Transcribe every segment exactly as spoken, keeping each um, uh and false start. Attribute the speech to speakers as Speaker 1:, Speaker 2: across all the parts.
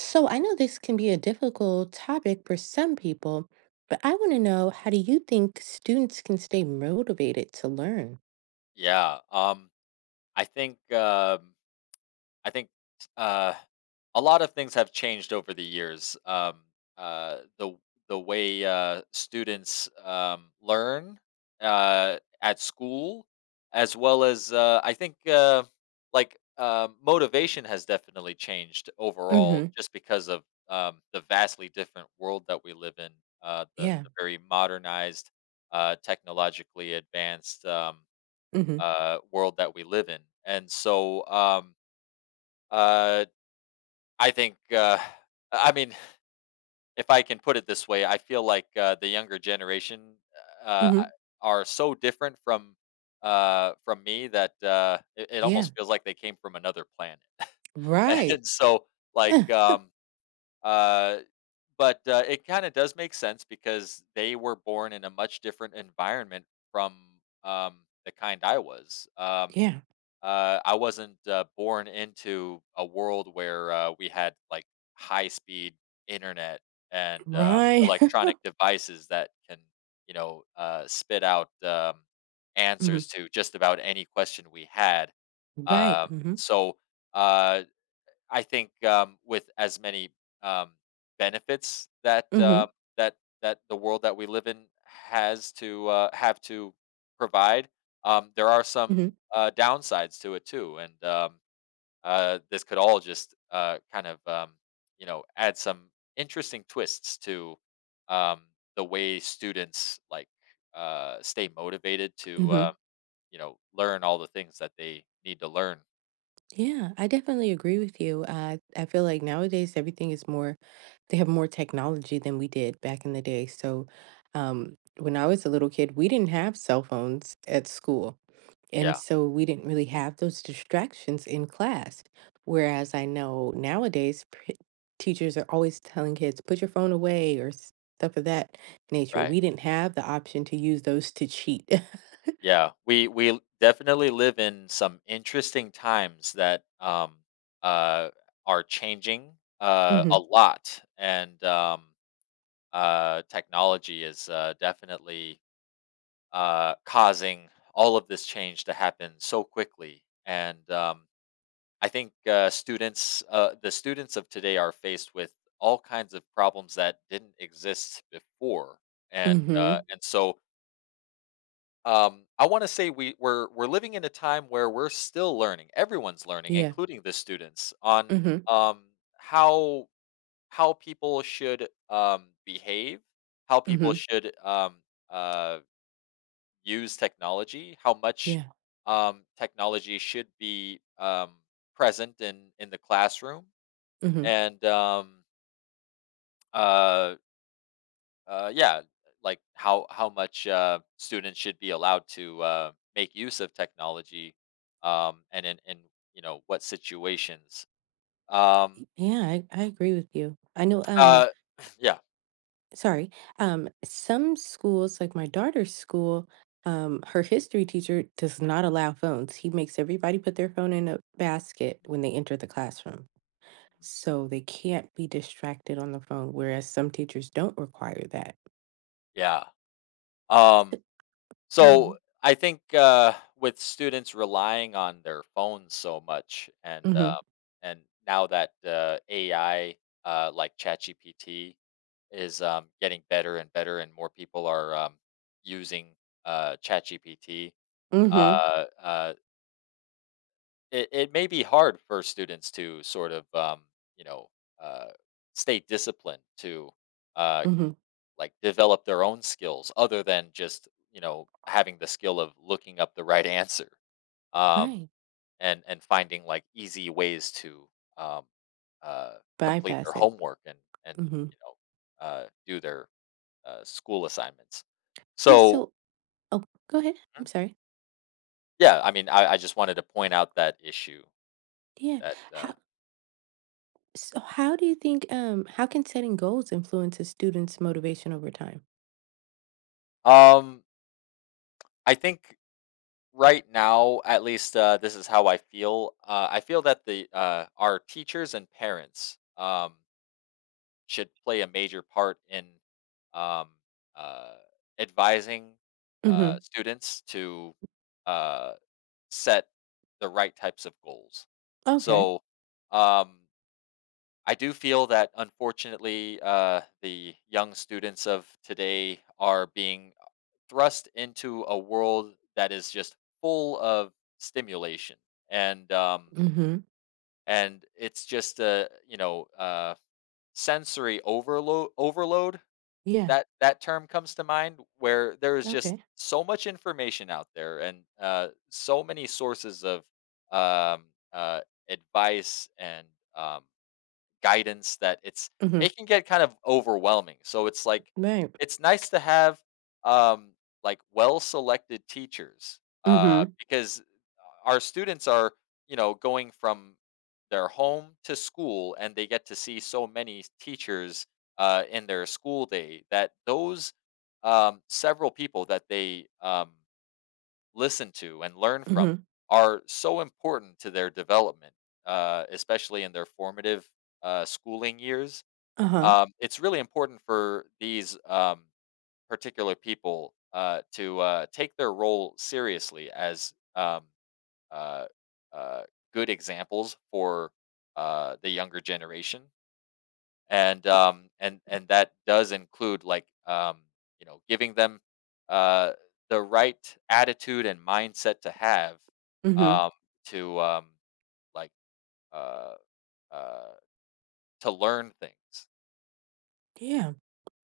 Speaker 1: So I know this can be a difficult topic for some people, but I want to know, how do you think students can stay motivated to learn?
Speaker 2: Yeah, um, I think um, I think uh, a lot of things have changed over the years. Um, uh, the the way uh, students um, learn uh, at school, as well as uh, I think uh, like uh, motivation has definitely changed overall,
Speaker 1: hmm
Speaker 2: just because of um, the vastly different world that we live in. Uh, the
Speaker 1: Yeah.
Speaker 2: the very modernized, uh, technologically advanced. Um,
Speaker 1: hmm
Speaker 2: uh, world that we live in. And so, um, uh, I think, uh, I mean, if I can put it this way, I feel like uh, the younger generation uh, I-
Speaker 1: hmm
Speaker 2: are so different from uh, from me that uh, it, it
Speaker 1: Yeah.
Speaker 2: almost feels like they came from another planet.
Speaker 1: Right.
Speaker 2: and so,
Speaker 1: Uh,
Speaker 2: like, um, uh, but uh, it kind of does make sense because they were born in a much different environment from um, the kind I was. Um,
Speaker 1: yeah.
Speaker 2: Uh, I wasn't uh, born into a world where uh, we had like high speed internet and uh,
Speaker 1: Right.
Speaker 2: electronic devices that can, you know, uh, spit out um,
Speaker 1: hmm
Speaker 2: answers to just about any question we had.
Speaker 1: Right.
Speaker 2: Uh,
Speaker 1: hmm
Speaker 2: so uh, I think, um, with as many, um, benefits that,
Speaker 1: hmm
Speaker 2: uh, that that the world that we live in has to, uh, have to provide, um, there are
Speaker 1: hmm
Speaker 2: some, uh, downsides to it too, and, um, uh, this could all just, uh, kind of, um, you know, add some interesting twists to, um, the way students, like, uh, stay motivated to,
Speaker 1: hmm
Speaker 2: uh, you know, learn all the things that they need to learn.
Speaker 1: Yeah, I definitely agree with you. Uh, I feel like nowadays everything is more, they have more technology than we did back in the day. So, um, when I was a little kid, we didn't have cell phones at school. And
Speaker 2: Yeah.
Speaker 1: so we didn't really have those distractions in class.
Speaker 2: Mhm.
Speaker 1: Whereas I know nowadays, p- teachers are always telling kids, put your phone away or s- stuff of that nature.
Speaker 2: Right.
Speaker 1: We didn't have the option to use those to cheat.
Speaker 2: Yeah, we we definitely live in some interesting times that um uh are changing uh
Speaker 1: hmm
Speaker 2: a lot, and um uh technology is uh definitely uh causing all of this change to happen so quickly, and um I think uh students uh the students of today are faced with all kinds of problems that didn't exist before, and uh
Speaker 1: hmm
Speaker 2: and so um, I want to say we we're we're living in a time where we're still learning. Everyone's learning,
Speaker 1: Yeah.
Speaker 2: including the students, on
Speaker 1: hmm
Speaker 2: um, how how people should um, behave, how people
Speaker 1: hmm
Speaker 2: should um, uh, use technology, how much
Speaker 1: Yeah.
Speaker 2: um, technology should be um, present in in the classroom,
Speaker 1: hmm
Speaker 2: and um, uh, Uh, yeah, like how how much uh, students should be allowed to uh, make use of technology, um, and in, in you know what situations. Um,
Speaker 1: Yeah, I, I agree with you. I know um
Speaker 2: uh, yeah.
Speaker 1: Sorry. Um, some schools, like my daughter's school, um, her history teacher does not allow phones. He makes everybody put their phone in a basket when they
Speaker 2: Mm,
Speaker 1: enter the classroom.
Speaker 2: mm,
Speaker 1: So they can't be distracted on the phone, whereas some teachers don't require that.
Speaker 2: yeah. Um,
Speaker 1: So-
Speaker 2: So
Speaker 1: Um,
Speaker 2: I think uh, with students relying on their phones so much, and
Speaker 1: mm-hmm,
Speaker 2: uh, and now that uh, A I, uh, like ChatGPT, is um, getting better and better, and more people are um, using uh, ChatGPT,
Speaker 1: mm-hmm,
Speaker 2: uh, uh, it, it may be hard for students to sort of um, you know uh, stay disciplined to. Uh,
Speaker 1: mm-hmm.
Speaker 2: like, develop their own skills other than just you know having the skill of looking up the right answer, um,
Speaker 1: Right.
Speaker 2: and and finding like easy ways to um, uh, complete their
Speaker 1: Bypass it.
Speaker 2: homework, and and
Speaker 1: Mm-hmm.
Speaker 2: you know uh, do their uh, school assignments.
Speaker 1: Yeah,
Speaker 2: So.
Speaker 1: so oh, go ahead. I'm
Speaker 2: Mhm.
Speaker 1: sorry.
Speaker 2: Yeah, I mean, I, I just wanted to point out that issue
Speaker 1: Yeah.
Speaker 2: that uh,
Speaker 1: How So how do you think um how can setting goals influence a student's motivation over time?
Speaker 2: um, I think right now, at least uh, this is how I feel. Uh, I feel that the uh, our teachers and parents. Um, should play a major part in um, uh, advising uh,
Speaker 1: Mm-hmm.
Speaker 2: students to uh, set the right types of goals.
Speaker 1: Okay.
Speaker 2: So um, I do feel that, unfortunately, uh, the young students of today are being thrust into a world that is just full of stimulation, and um,
Speaker 1: Mhm.
Speaker 2: and it's just a, you know uh, sensory overload, overload
Speaker 1: Yeah.
Speaker 2: that that term comes to mind, where there is just
Speaker 1: Okay.
Speaker 2: so much information out there, and uh, so many sources of um, uh, advice and um, guidance that it's
Speaker 1: Mhm.
Speaker 2: it can get kind of overwhelming. So it's like
Speaker 1: Right.
Speaker 2: it's nice to have um, like well selected teachers, uh,
Speaker 1: Mhm.
Speaker 2: because our students are, you know, going from their home to school, and they get to see so many teachers uh, in their school day, that those um, several people that they um, listen to and learn from
Speaker 1: Mhm.
Speaker 2: are so important to their development, uh, especially in their formative uh, schooling years.
Speaker 1: Uh-huh.
Speaker 2: Um, it's really important for these um, particular people uh, to uh, take their role seriously as um, uh, uh, good examples for uh, the younger generation, and um, and and that does include, like, um, you know giving them uh, the right attitude and mindset to have,
Speaker 1: Mhm.
Speaker 2: um, to um, like uh, uh, to learn things.
Speaker 1: Yeah.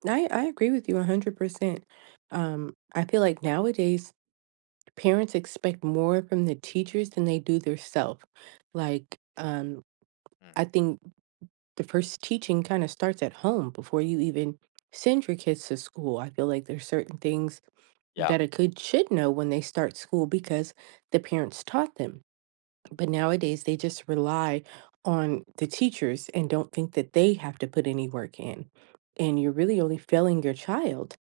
Speaker 1: I I agree with you one hundred percent. Um, I feel like nowadays parents expect more from the teachers than they do their self. Like um
Speaker 2: Mhm.
Speaker 1: I think the first teaching kind of starts at home before you even send your kids to school. I feel like there's certain things
Speaker 2: Yeah.
Speaker 1: that a kid should know when they start school because the parents taught them.
Speaker 2: Mhm.
Speaker 1: But nowadays, they just rely on the teachers and don't think that they have to put any work in. And you're really only failing your child,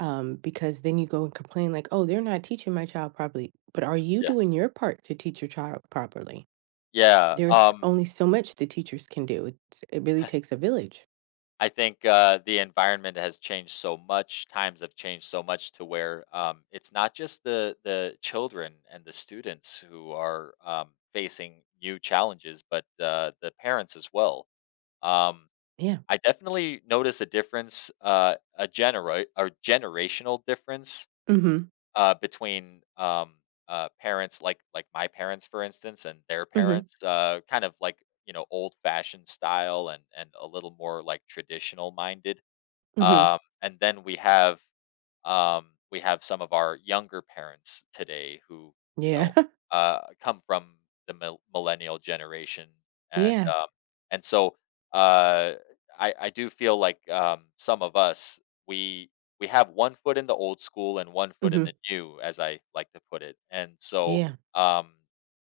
Speaker 1: um, because then you go and complain, like, oh, they're not teaching my child properly. But are you
Speaker 2: Yeah,
Speaker 1: doing your part to teach your child properly?
Speaker 2: yeah.
Speaker 1: There's
Speaker 2: Um,
Speaker 1: only so much the teachers can do. It's, it really takes a village.
Speaker 2: I think, uh, the environment has changed so much, times have changed so much to where, um, it's not just the the children and the students who are, um, facing new challenges, but, uh, the parents as well. Um,
Speaker 1: Yeah.
Speaker 2: I definitely notice a difference, uh, a genera or generational difference,
Speaker 1: Mm hmm.
Speaker 2: uh, between, um, uh, parents like like my parents, for instance, and their
Speaker 1: Mm hmm.
Speaker 2: parents, uh, kind of, like, you know, old-fashioned style, and and a little more, like, traditional minded.
Speaker 1: Mm hmm.
Speaker 2: Um, and then we have um, we have some of our younger parents today, who you
Speaker 1: Yeah.
Speaker 2: know uh, come from the mil- millennial generation, and
Speaker 1: yeah.
Speaker 2: um, and so uh, I I do feel like um, some of us, we we have one foot in the old school and one
Speaker 1: Mm
Speaker 2: foot in
Speaker 1: hmm.
Speaker 2: the new, as I like to put it, and so
Speaker 1: Yeah.
Speaker 2: um,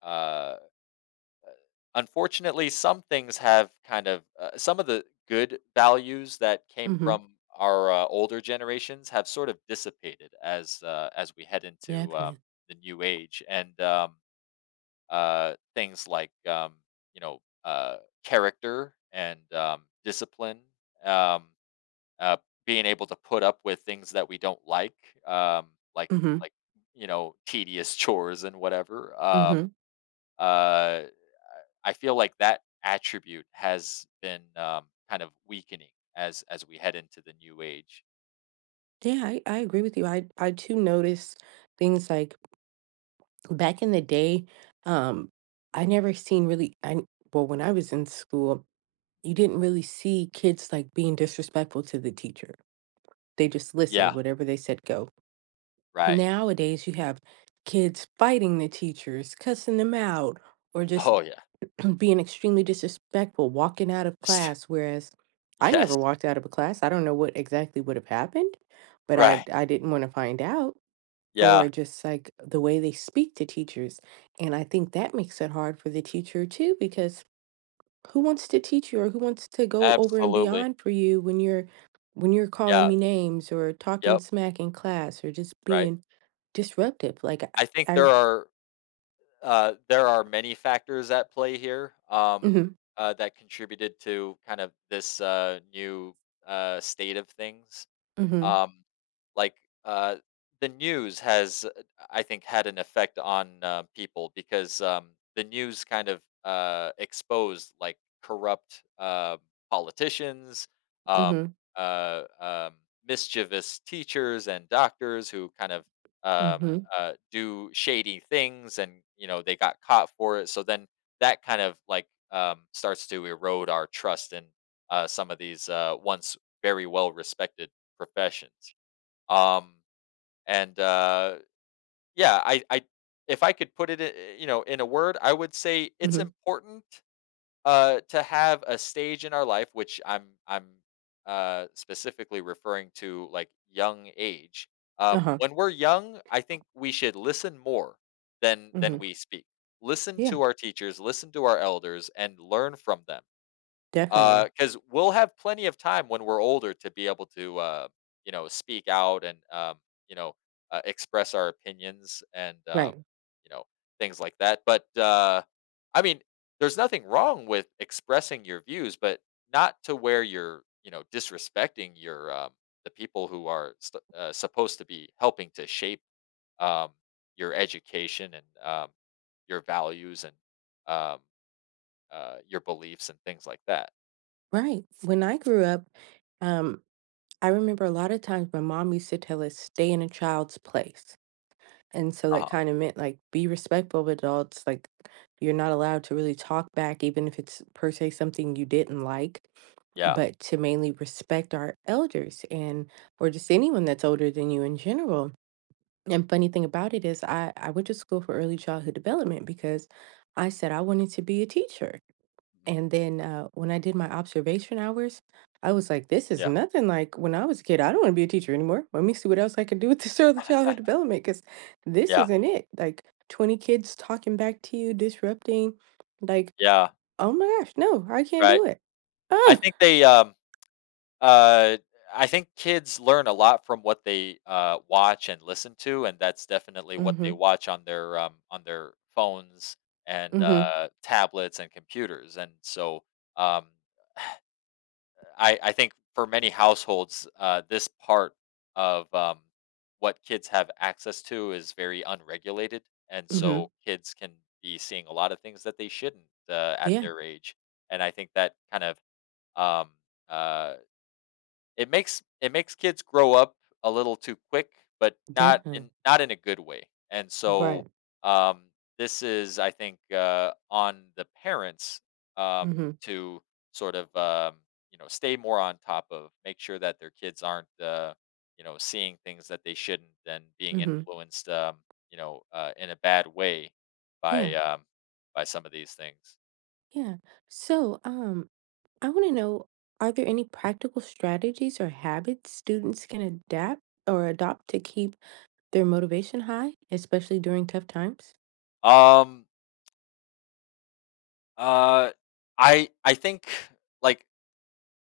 Speaker 2: uh, unfortunately, some things have kind of uh, some of the good values that came
Speaker 1: Mm hmm.
Speaker 2: from our uh, older generations have sort of dissipated, as uh, as we head into um,
Speaker 1: Definitely.
Speaker 2: the new age, and um, uh, things like, um, you know uh, character, and um, discipline, um, uh, being able to put up with things that we don't like, um, like,
Speaker 1: Mm hmm.
Speaker 2: like you know tedious chores and whatever.
Speaker 1: Mm
Speaker 2: Um,
Speaker 1: hmm.
Speaker 2: uh, I feel like that attribute has been, um, kind of weakening as as we head into the new age.
Speaker 1: Yeah, I, I agree with you. I, I too notice things like Back in the day, um, I never seen really I well, when I was in school, you didn't really see kids like being disrespectful to the teacher. They just
Speaker 2: Yeah,
Speaker 1: listened, whatever they said, go.
Speaker 2: right.
Speaker 1: Nowadays, you have kids fighting the teachers, cussing them out, or just
Speaker 2: Oh, yeah.
Speaker 1: being extremely disrespectful, walking out of class. Whereas I
Speaker 2: Yes,
Speaker 1: never walked out of a class. I don't know what exactly would have happened, but I
Speaker 2: right.
Speaker 1: I didn't want to find out.
Speaker 2: Yeah,
Speaker 1: Or just like the way they speak to teachers, and I think that makes it hard for the teacher too, because who wants to teach you or who wants to go over and
Speaker 2: absolutely.
Speaker 1: beyond for you when you're when you're calling
Speaker 2: Yeah,
Speaker 1: me names or talking
Speaker 2: yep,
Speaker 1: smack in class or just
Speaker 2: right.
Speaker 1: being disruptive? Like,
Speaker 2: I think
Speaker 1: I
Speaker 2: there
Speaker 1: I
Speaker 2: are, uh, there are many factors at play here, um,
Speaker 1: mhm,
Speaker 2: uh, that contributed to kind of this, uh, new, uh, state of things.
Speaker 1: mhm,
Speaker 2: Um, like, uh, the news has, uh, I think, had an effect on uh, people, because um, the news kind of uh, exposed, like, corrupt uh, politicians, um,
Speaker 1: mhm,
Speaker 2: uh, um, mischievous teachers and doctors, who kind of um,
Speaker 1: mhm,
Speaker 2: uh, do shady things, and you know they got caught for it. So then that kind of, like um, starts to erode our trust in uh, some of these uh, once very well respected professions. Um, and uh, yeah, I, I, if I could put it, i- you know, in a word, I would say it's
Speaker 1: mhm,
Speaker 2: important uh, to have a stage in our life, which I'm, I'm uh, specifically referring to, like, young age. Um,
Speaker 1: uh-huh,
Speaker 2: when we're young, I think we should listen more than
Speaker 1: mhm.
Speaker 2: than we speak. Listen
Speaker 1: Yeah,
Speaker 2: to our teachers, listen to our elders, and learn from them,
Speaker 1: definitely.
Speaker 2: because 'cause we'll have plenty of time when we're older to be able to, uh, you know, speak out, and, um, you know, uh, express our opinions, and, um,
Speaker 1: Right.
Speaker 2: you know, things like that. But, uh, I mean, there's nothing wrong with expressing your views, but not to where you're, you know, disrespecting your, um, the people who are st- uh, supposed to be helping to shape, um, your education, and, um, your values, and, um, uh, your beliefs, and things like that.
Speaker 1: Right. When I grew up, um, I remember a lot of times my mom used to tell us, stay in a child's place. And so
Speaker 2: Uh huh.
Speaker 1: that kinda meant, like, be respectful of adults, like, you're not allowed to really talk back even if it's per se something you didn't like,
Speaker 2: Yeah.
Speaker 1: but to mainly respect our elders and or just anyone that's older than you in general. And funny thing about it is I I went to school for early childhood development because I said I wanted to be a teacher.
Speaker 2: Mhm.
Speaker 1: And then, uh, when I did my observation hours, I was like, "This is
Speaker 2: Yeah.
Speaker 1: nothing like when I was a kid. I don't wanna be a teacher anymore. Let me see what else I can do with this early childhood development because this
Speaker 2: Yeah.
Speaker 1: isn't it." Like, twenty kids talking back to you, disrupting, like,
Speaker 2: Yeah.
Speaker 1: "Oh my gosh, no, I can't
Speaker 2: Right.
Speaker 1: do it."
Speaker 2: I
Speaker 1: Ah!
Speaker 2: think they, um, uh, I think kids learn a lot from what they, uh, watch and listen to, and that's definitely what they
Speaker 1: Mhm,
Speaker 2: watch on their, um, on their phones, and,
Speaker 1: mhm,
Speaker 2: uh, tablets and computers, and so, um I I think for many households, uh, this part of, um, what kids have access to is very unregulated, and
Speaker 1: mhm.
Speaker 2: so kids can be seeing a lot of things that they shouldn't, uh, at
Speaker 1: Yeah,
Speaker 2: their age, and I think that kind of, um, uh it makes it makes kids grow up a little too quick, but not
Speaker 1: definitely.
Speaker 2: in not in a good way. And so,
Speaker 1: Right.
Speaker 2: um, this is, I think, uh, on the parents, um,
Speaker 1: Mhm,
Speaker 2: to sort of, um, you know stay more on top of, make sure that their kids aren't, uh, you know seeing things that they shouldn't, and being
Speaker 1: mhm.
Speaker 2: influenced, um, you know uh, in a bad way,
Speaker 1: Yeah,
Speaker 2: by um, by some of these things.
Speaker 1: yeah. So, um I want to know, are there any practical strategies or habits students can adapt or adopt to keep their motivation high, especially during tough times?
Speaker 2: Um, uh, I I think, like,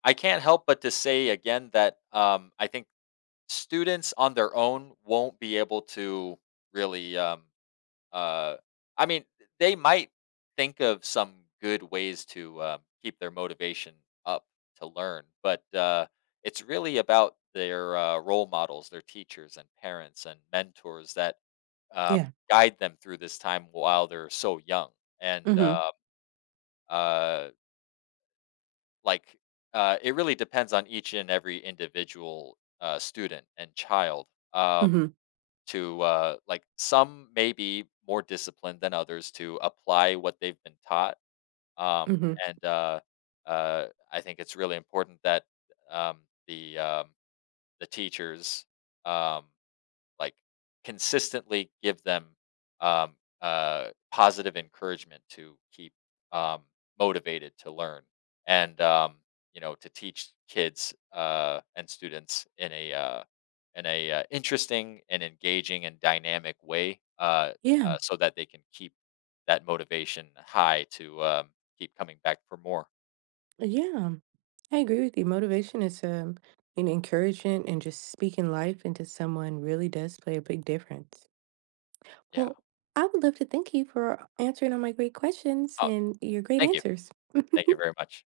Speaker 2: I can't help but to say again that, um, I think students on their own won't be able to, really. Um, uh, I mean, they might think of some good ways to, um, keep their motivation up to learn, but uh, it's really about their uh, role models, their teachers and parents and mentors that um,
Speaker 1: Yeah.
Speaker 2: guide them through this time while they're so young. And
Speaker 1: Mhm.
Speaker 2: uh, uh, Like, uh, it really depends on each and every individual, uh, student and child, um,
Speaker 1: Mhm.
Speaker 2: to, uh like, some may be more disciplined than others to apply what they've been taught, um,
Speaker 1: Mhm.
Speaker 2: and, uh uh, I think it's really important that, um, the, um the teachers, um like, consistently give them, um, uh, positive encouragement to keep, um, motivated to learn, and um, you know to teach kids, uh, and students, in a uh, in a uh, interesting and engaging and dynamic way, uh, uh,
Speaker 1: Yeah.
Speaker 2: so that they can keep that motivation high, to um, keep coming back for more.
Speaker 1: Yeah. I agree with you. Motivation is um an encouragement, and just speaking life into someone really does play a big difference.
Speaker 2: Yeah.
Speaker 1: Well, I would love to thank you for answering all my great questions
Speaker 2: Oh,
Speaker 1: and your great
Speaker 2: thank you
Speaker 1: answers.
Speaker 2: thank you very much.